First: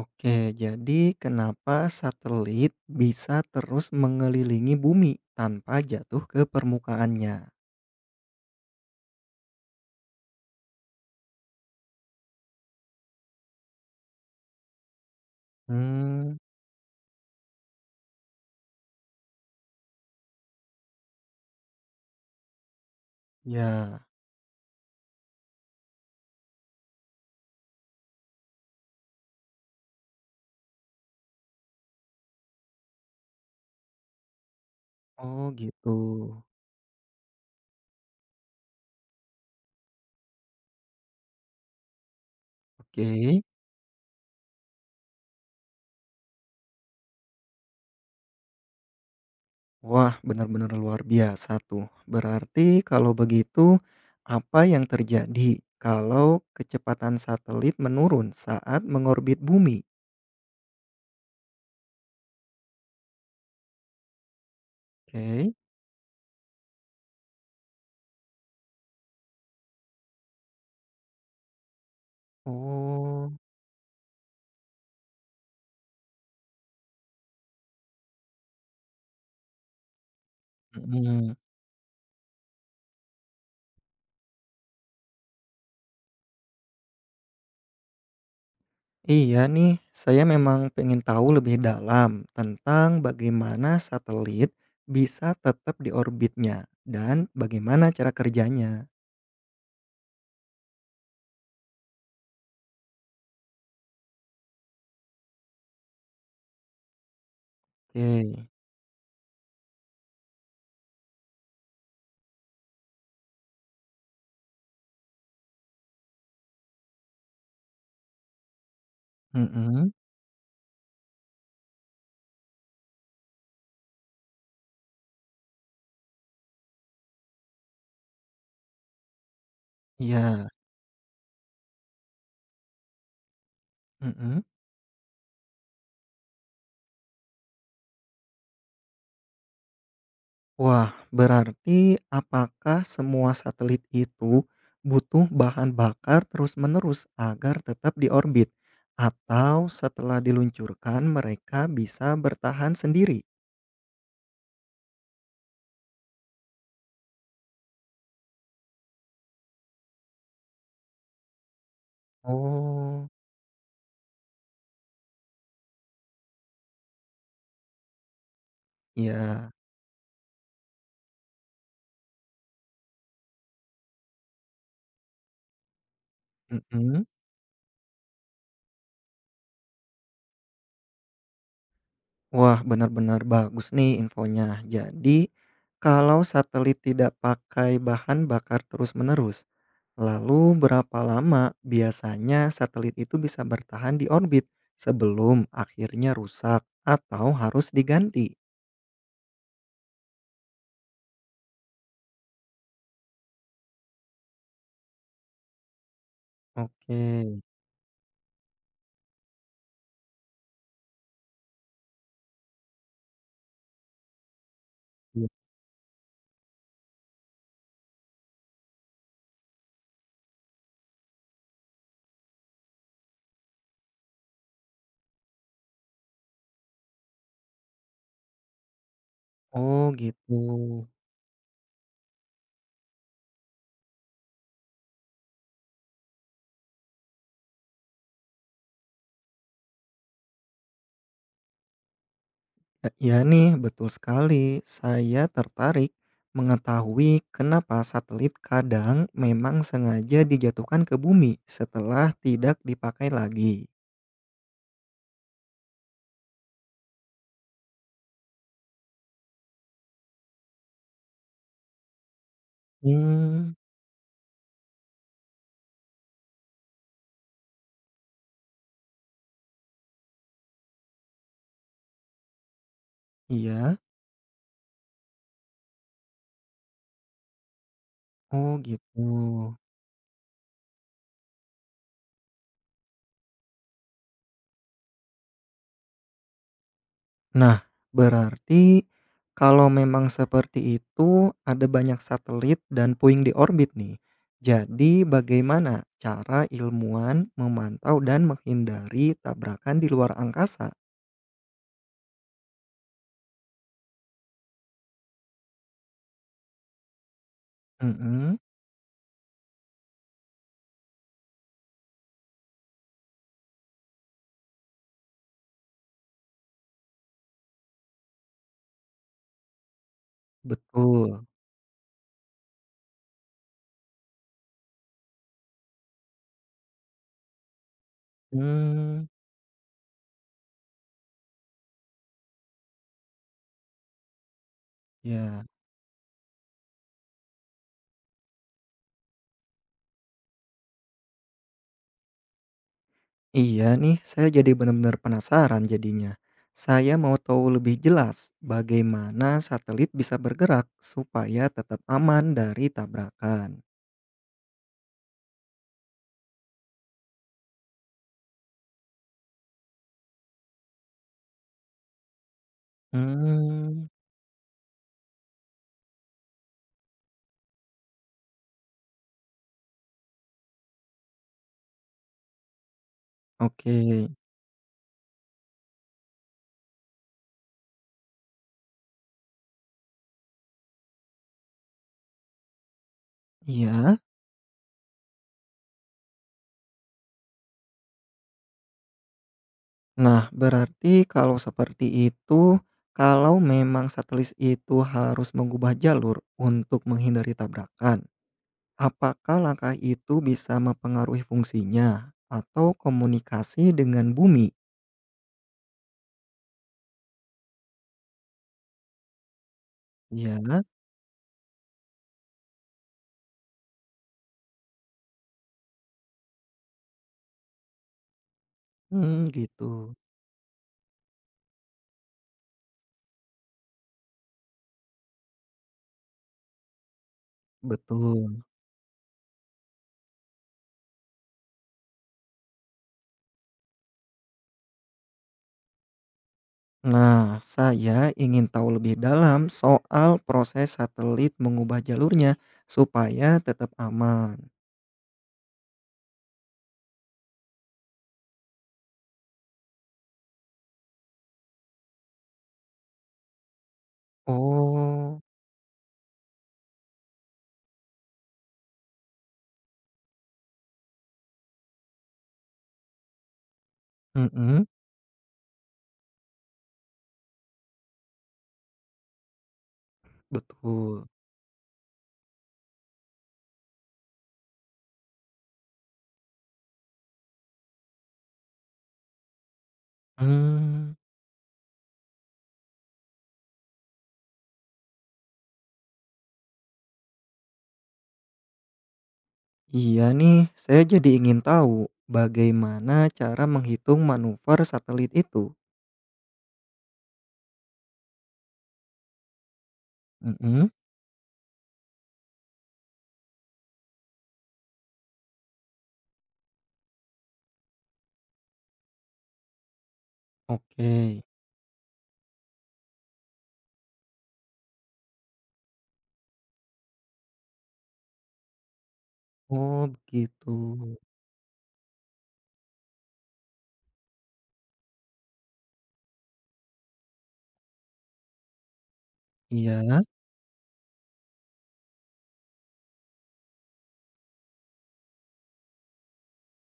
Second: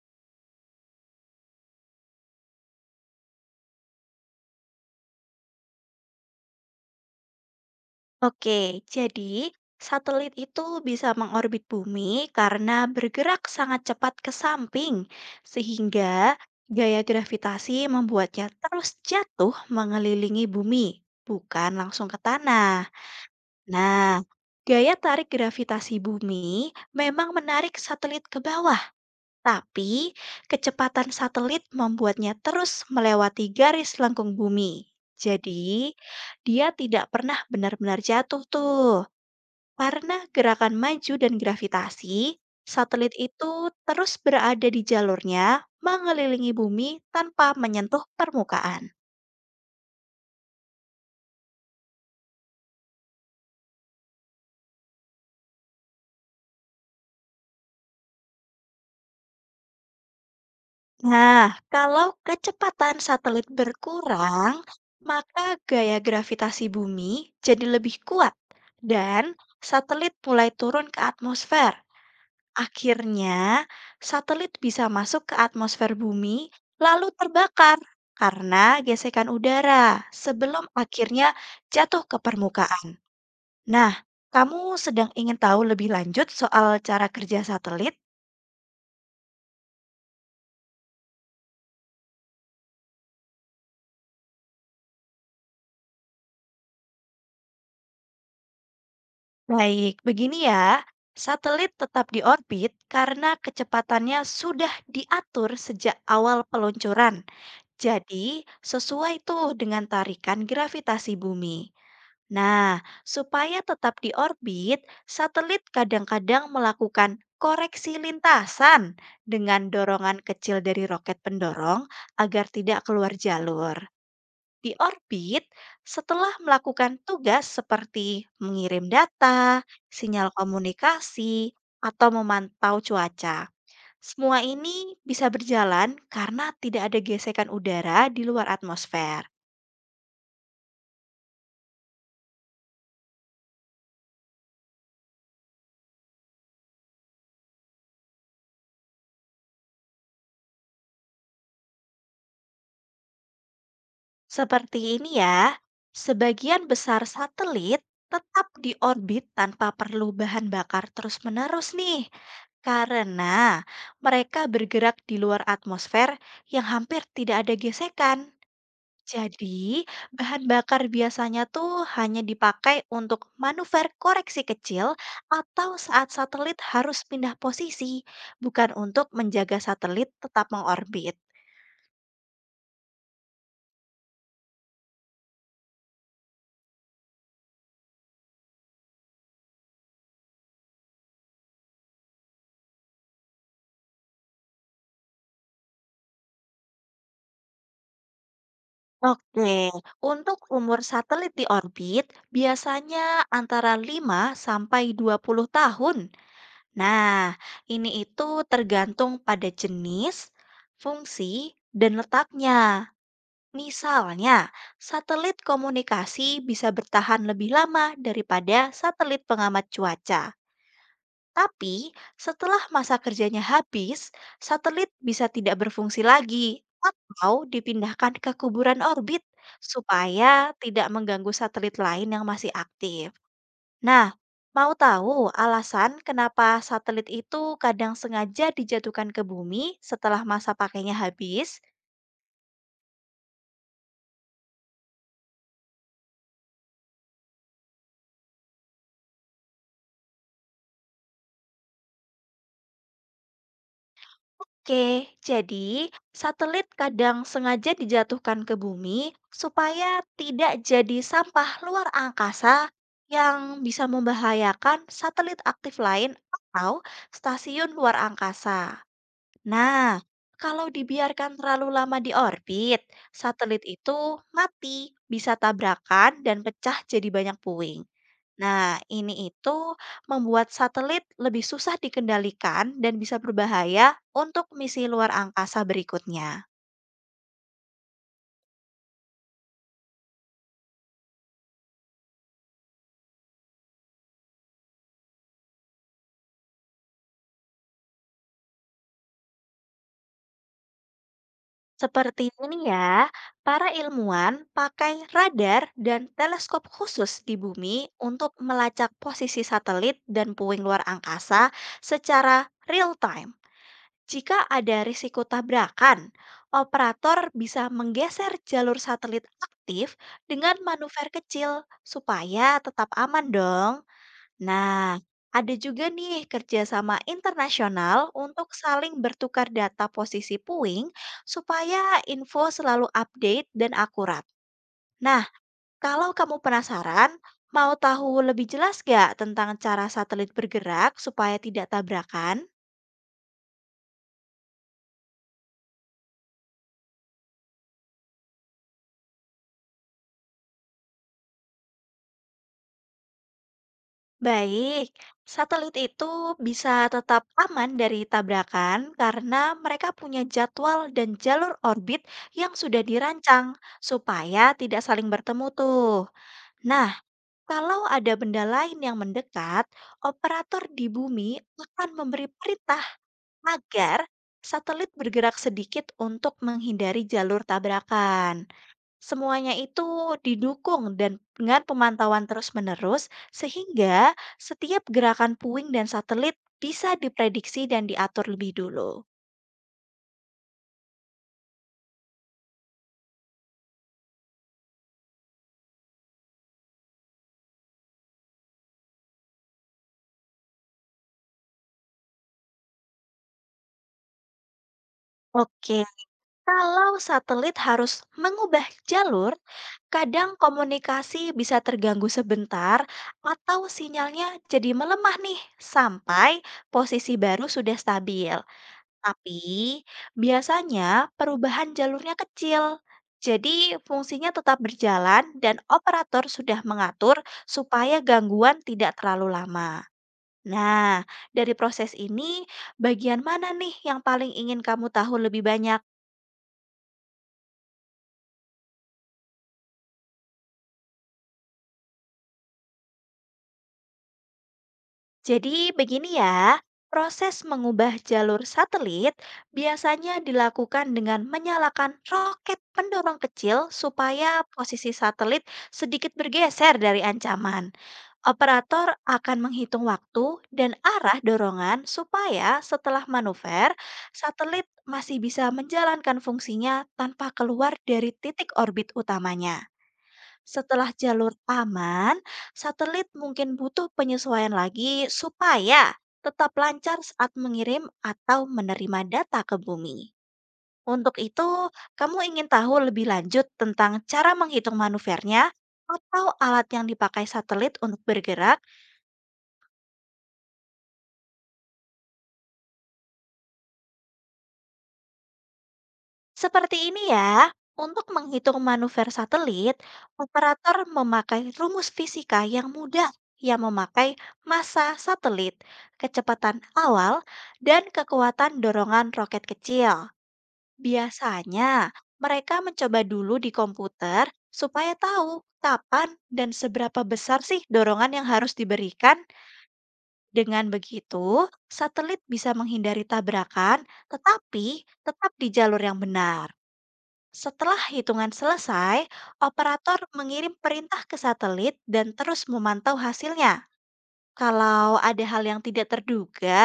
Oke, jadi kenapa satelit bisa terus mengelilingi bumi tanpa jatuh ke permukaannya? Oke, jadi satelit itu bisa mengorbit bumi karena bergerak sangat cepat ke samping, Hmm, sehingga gaya gravitasi membuatnya terus jatuh mengelilingi bumi, bukan langsung ke tanah. ya. Nah, gaya tarik gravitasi bumi memang menarik satelit ke bawah, tapi kecepatan satelit membuatnya terus melewati garis lengkung bumi. Oh gitu. Jadi, dia tidak pernah benar-benar jatuh tuh. Karena gerakan maju dan gravitasi, satelit Oke. itu terus berada di jalurnya mengelilingi bumi tanpa menyentuh permukaan. Wah, benar-benar luar biasa tuh. Berarti kalau begitu, apa yang terjadi kalau kecepatan satelit menurun saat mengorbit bumi? Nah, kalau kecepatan satelit berkurang, maka Oke. gaya gravitasi bumi jadi lebih kuat dan satelit mulai turun ke atmosfer. Oh. Akhirnya, satelit bisa masuk ke atmosfer bumi lalu terbakar karena gesekan udara sebelum akhirnya Mm. jatuh ke permukaan. Nah, kamu sedang ingin tahu lebih lanjut soal cara kerja satelit? Iya nih, saya memang pengen tahu lebih dalam tentang bagaimana satelit bisa tetap di orbitnya dan bagaimana cara kerjanya. Baik, begini ya. Satelit tetap di orbit karena kecepatannya sudah diatur sejak awal peluncuran. Jadi, Oke, sesuai tuh dengan tarikan gravitasi bumi. Nah, supaya tetap di orbit, satelit kadang-kadang melakukan koreksi lintasan dengan mhm, dorongan kecil dari roket pendorong agar tidak keluar jalur. Di orbit, setelah melakukan tugas seperti mengirim data, sinyal iya, komunikasi, atau memantau cuaca. Semua mhm. ini bisa berjalan karena tidak ada gesekan udara di luar atmosfer. Wah, berarti apakah semua satelit itu butuh bahan bakar terus-menerus agar tetap di orbit? Atau setelah diluncurkan mereka bisa bertahan sendiri? Seperti ini ya, sebagian besar satelit tetap di orbit tanpa perlu bahan bakar terus-menerus nih, Oh, karena mereka bergerak di luar atmosfer yang hampir tidak ada gesekan. iya, Jadi, bahan bakar biasanya tuh hanya dipakai untuk manuver koreksi kecil atau saat satelit harus mhm. pindah posisi, bukan untuk menjaga satelit tetap mengorbit. Wah, benar-benar bagus nih infonya. Jadi, kalau satelit tidak pakai bahan bakar terus-menerus, lalu berapa lama biasanya satelit itu bisa bertahan di orbit sebelum akhirnya rusak atau harus diganti? Oke, untuk umur satelit di orbit biasanya antara 5 sampai 20 tahun. Nah, Oke. ini itu tergantung pada jenis, fungsi, dan letaknya. Misalnya, satelit komunikasi bisa bertahan lebih lama daripada satelit pengamat cuaca. Tapi, setelah masa kerjanya habis, satelit bisa tidak berfungsi lagi atau dipindahkan ke kuburan orbit Oh, supaya gitu. tidak mengganggu satelit lain yang masih aktif. Nah, mau tahu alasan kenapa satelit itu kadang sengaja dijatuhkan ke bumi setelah masa pakainya habis? Iya nih, betul sekali. Saya tertarik mengetahui kenapa satelit kadang memang sengaja dijatuhkan ke bumi setelah tidak dipakai lagi. Oke, jadi satelit kadang sengaja dijatuhkan ke bumi supaya tidak jadi sampah luar angkasa yang Hmm, bisa membahayakan satelit aktif lain atau stasiun luar angkasa. Nah, kalau dibiarkan terlalu lama di orbit, satelit iya? itu mati, bisa tabrakan dan pecah jadi banyak puing. Oh, Nah, gitu. ini itu membuat satelit lebih susah dikendalikan dan bisa berbahaya untuk misi luar angkasa berikutnya. Nah, berarti kalau memang seperti itu, ada banyak satelit dan puing di orbit nih. Jadi bagaimana cara ilmuwan memantau dan menghindari tabrakan di luar angkasa? Seperti ini ya, para ilmuwan pakai radar dan teleskop khusus di bumi untuk Mhm, melacak posisi satelit dan puing luar angkasa secara real time. Jika ada risiko tabrakan, operator bisa menggeser jalur satelit aktif dengan manuver betul. kecil supaya tetap aman dong. Nah, ada juga nih kerjasama internasional untuk saling Hmm, bertukar data posisi puing supaya info selalu update dan akurat. Nah, ya. kalau kamu penasaran, mau tahu lebih jelas gak tentang cara satelit bergerak supaya tidak tabrakan? Iya nih, saya jadi benar-benar penasaran jadinya. Saya mau tahu lebih jelas bagaimana satelit bisa bergerak supaya tetap aman dari tabrakan. Baik, satelit itu bisa tetap aman dari tabrakan karena mereka punya jadwal dan jalur orbit yang sudah dirancang Hmm, supaya tidak saling bertemu tuh. Nah, kalau ada benda lain yang mendekat, operator di bumi akan memberi perintah oke. agar satelit bergerak sedikit untuk menghindari jalur tabrakan. Semuanya itu didukung dan dengan pemantauan terus-menerus Iya? sehingga setiap gerakan puing dan satelit bisa diprediksi dan diatur lebih dulu. Nah, berarti kalau seperti itu, kalau memang satelit itu harus mengubah jalur untuk menghindari tabrakan, apakah langkah itu bisa mempengaruhi fungsinya atau komunikasi dengan bumi? Oke, kalau satelit harus mengubah jalur, kadang Iya, komunikasi bisa terganggu sebentar atau sinyalnya jadi melemah nih sampai posisi baru sudah stabil. mmm, gitu, Tapi biasanya perubahan jalurnya kecil. Jadi fungsinya tetap berjalan dan operator sudah mengatur supaya betul. gangguan tidak terlalu lama. Nah, dari proses ini, bagian mana nih yang paling ingin kamu tahu lebih banyak? Nah, saya ingin tahu lebih dalam soal proses satelit mengubah jalurnya supaya tetap aman. Jadi begini ya, proses mengubah jalur satelit biasanya dilakukan dengan menyalakan roket pendorong kecil supaya posisi Oh, satelit sedikit bergeser dari ancaman. Operator akan menghitung waktu dan arah dorongan supaya setelah manuver, mhm, satelit masih bisa menjalankan fungsinya tanpa keluar dari titik orbit utamanya. Setelah betul. jalur aman, satelit mungkin butuh penyesuaian lagi supaya tetap lancar saat mengirim atau menerima data ke bumi. Mmm, Untuk itu, kamu ingin tahu lebih lanjut tentang cara menghitung manuvernya atau alat yang dipakai satelit untuk bergerak? iya nih, saya jadi ingin tahu bagaimana cara menghitung manuver satelit itu? Seperti ini ya, untuk menghitung manuver satelit, Mhm, operator memakai rumus fisika yang mudah yang memakai massa satelit, kecepatan awal, dan kekuatan dorongan roket kecil. oke. Biasanya, mereka mencoba dulu di komputer supaya tahu kapan dan seberapa besar sih dorongan yang harus diberikan. Oh, begitu. Dengan begitu, satelit bisa menghindari tabrakan, tetapi tetap di jalur yang benar. Setelah hitungan selesai, Iya? operator mengirim perintah ke satelit dan terus memantau hasilnya. Kalau ada hal yang tidak terduga,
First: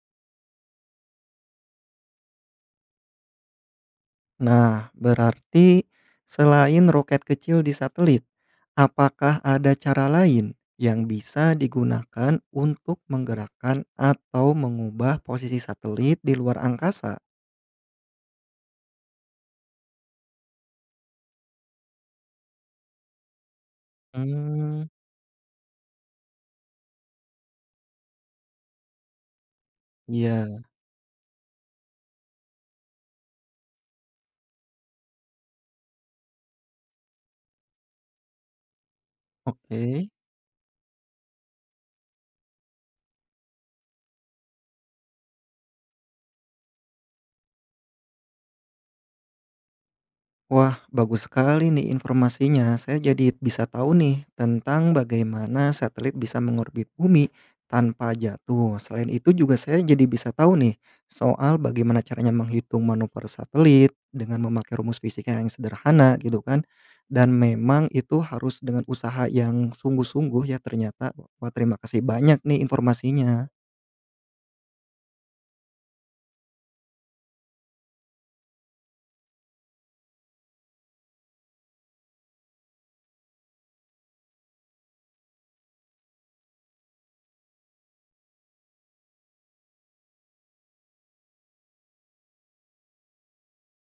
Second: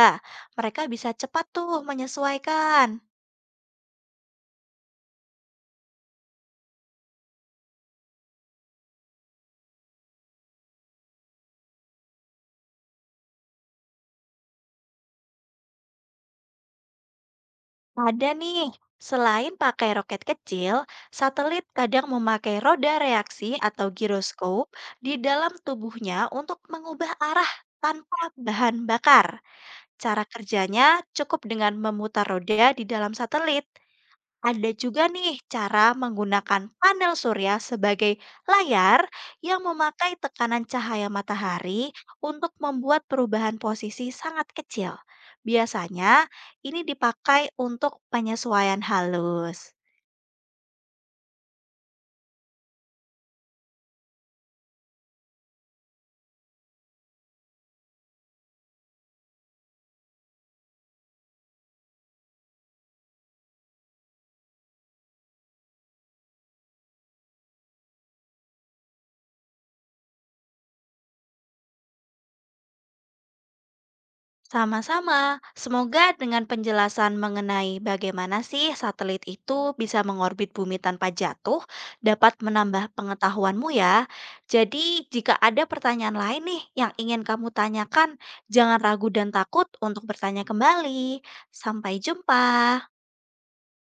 mereka bisa cepat tuh menyesuaikan. Nah, berarti selain roket kecil di satelit, apakah ada cara lain yang bisa digunakan untuk menggerakkan atau mengubah posisi satelit di luar angkasa? Ada nih, selain pakai roket kecil, satelit kadang memakai roda reaksi atau giroskop Hmm, di dalam tubuhnya untuk mengubah arah tanpa bahan bakar. Cara iya, kerjanya cukup dengan memutar roda di dalam satelit. Ada juga nih cara menggunakan panel surya sebagai layar yang oke. memakai tekanan cahaya matahari untuk membuat perubahan posisi sangat kecil. Biasanya ini dipakai untuk penyesuaian halus. Wah, bagus sekali nih informasinya. Saya jadi bisa tahu nih tentang bagaimana satelit bisa mengorbit bumi tanpa jatuh. Selain itu juga saya jadi bisa tahu nih soal bagaimana caranya menghitung manuver satelit dengan memakai rumus fisika yang sederhana gitu kan. Dan memang itu harus dengan usaha yang sungguh-sungguh ya ternyata. Wah, terima kasih banyak nih informasinya. Sama-sama. Semoga dengan penjelasan mengenai bagaimana sih satelit itu bisa mengorbit bumi tanpa jatuh dapat menambah pengetahuanmu ya. Jadi, jika ada pertanyaan lain nih yang ingin kamu tanyakan, jangan ragu dan takut untuk bertanya kembali. Sampai jumpa.